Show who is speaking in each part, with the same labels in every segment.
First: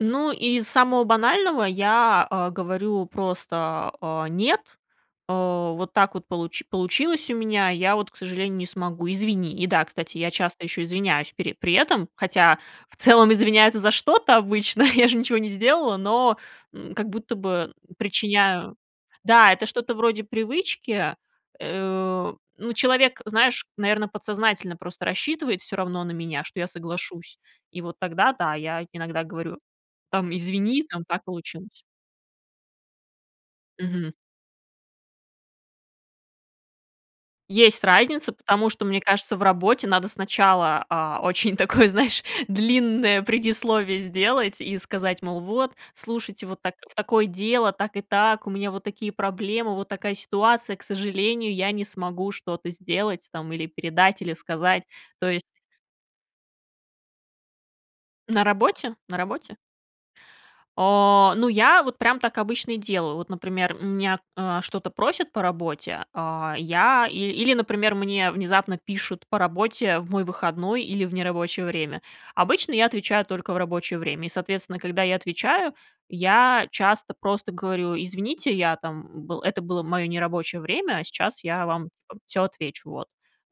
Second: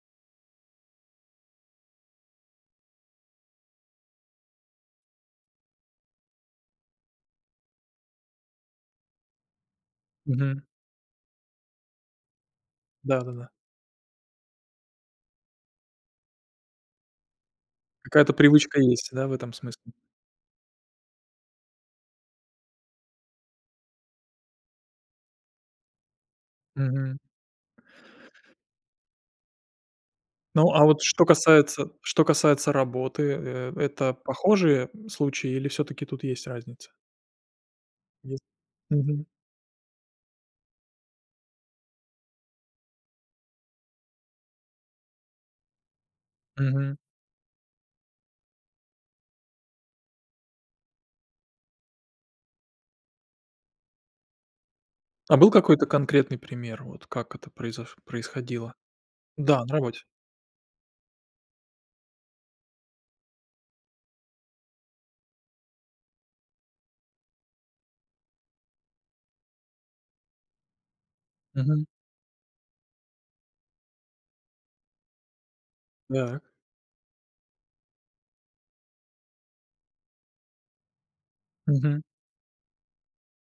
Speaker 1: Ну, из самого банального я, э, говорю просто: "Э, нет, э, вот так вот получ получилось у меня, я вот, к сожалению, не смогу, извини". И да, кстати, я
Speaker 2: Мгм.
Speaker 1: часто ещё извиняюсь пере при этом, хотя в целом
Speaker 2: Да-да-да.
Speaker 1: извиняются за что-то обычно, я же ничего не сделала, но, м, как будто бы
Speaker 2: Какая-то
Speaker 1: причиняю
Speaker 2: привычка есть, да, в этом
Speaker 1: Да, это
Speaker 2: смысле?
Speaker 1: что-то вроде привычки. Э, ну, человек, знаешь, наверно, подсознательно просто рассчитывает всё равно на меня, что я
Speaker 2: Мгм.
Speaker 1: соглашусь. И вот тогда, да, я иногда говорю: "Там,
Speaker 2: Ну,
Speaker 1: извини,
Speaker 2: а вот
Speaker 1: там так
Speaker 2: что
Speaker 1: получилось".
Speaker 2: касается что касается работы, э,
Speaker 1: Мгм.
Speaker 2: это похожие случаи или всё-таки тут есть разница?
Speaker 1: Есть разница,
Speaker 2: Есть?
Speaker 1: потому что, мне
Speaker 2: Мгм.
Speaker 1: кажется, в работе надо сначала, а, очень такое, знаешь, длинное предисловие сделать и сказать, мол: "Вот, слушайте, вот так в
Speaker 2: Мгм.
Speaker 1: такое дело, так и так, у меня вот такие проблемы, вот такая ситуация, к сожалению, я не смогу что-то сделать, там, или передать, или сказать". То
Speaker 2: А
Speaker 1: есть
Speaker 2: был какой-то конкретный пример, вот как это произош
Speaker 1: На
Speaker 2: происходило?
Speaker 1: работе? На работе?
Speaker 2: Да, на работе.
Speaker 1: Э, ну, я вот прям так обычно и делаю. Вот, например, у меня, э, что-то просят по работе, а я ил или, например, мне внезапно пишут по работе в мой выходной или в нерабочее
Speaker 2: Мгм.
Speaker 1: время. Обычно я отвечаю только в рабочее время и, соответственно, когда я отвечаю,
Speaker 2: Так.
Speaker 1: я часто просто говорю: "Извините, я там был это было моё нерабочее время, а сейчас я вам
Speaker 2: Мгм.
Speaker 1: там всё отвечу". Вот.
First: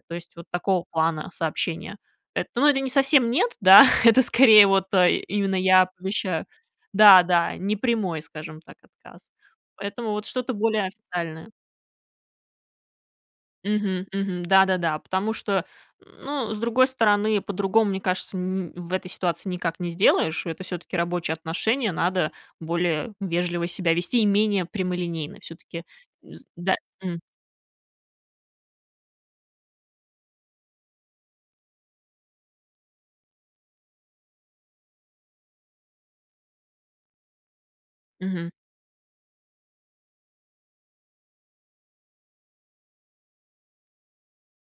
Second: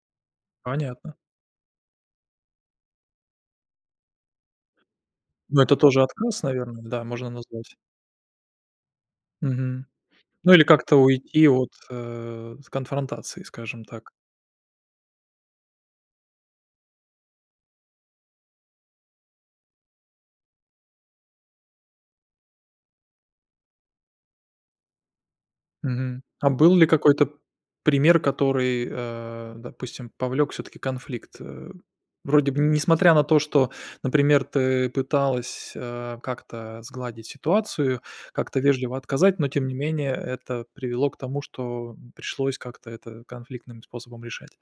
Speaker 1: То есть вот такого
Speaker 2: Понятно.
Speaker 1: плана сообщение. Эт ну, это не совсем нет, да, это скорее вот, э, именно
Speaker 2: Ну, это
Speaker 1: я
Speaker 2: тоже открылось,
Speaker 1: помещаю
Speaker 2: наверно. Да,
Speaker 1: Да,
Speaker 2: можно
Speaker 1: да,
Speaker 2: назвать.
Speaker 1: не прямой, скажем так, отказ.
Speaker 2: Мгм.
Speaker 1: Поэтому вот
Speaker 2: Ну,
Speaker 1: что-то
Speaker 2: или
Speaker 1: более
Speaker 2: как-то уйти
Speaker 1: официальное.
Speaker 2: от, э, с конфронтации, скажем
Speaker 1: Мгм,
Speaker 2: так.
Speaker 1: мгм, да-да-да, потому что, ну, с другой стороны, по-другому, мне кажется, ни в этой ситуации никак не сделаешь. Это всё-таки рабочие отношения, надо более вежливо себя вести и менее прямолинейно. Всё-таки
Speaker 2: Мгм.
Speaker 1: вз
Speaker 2: А
Speaker 1: да,
Speaker 2: был ли
Speaker 1: м.
Speaker 2: какой-то пример, который, э, допустим, повлёк всё-таки конфликт, э? Вроде бы несмотря на то, что, например, ты пыталась, а, как-то сгладить ситуацию,
Speaker 1: Мгм.
Speaker 2: как-то вежливо отказать, но тем не менее это привело к тому, что пришлось как-то это конфликтным способом решать.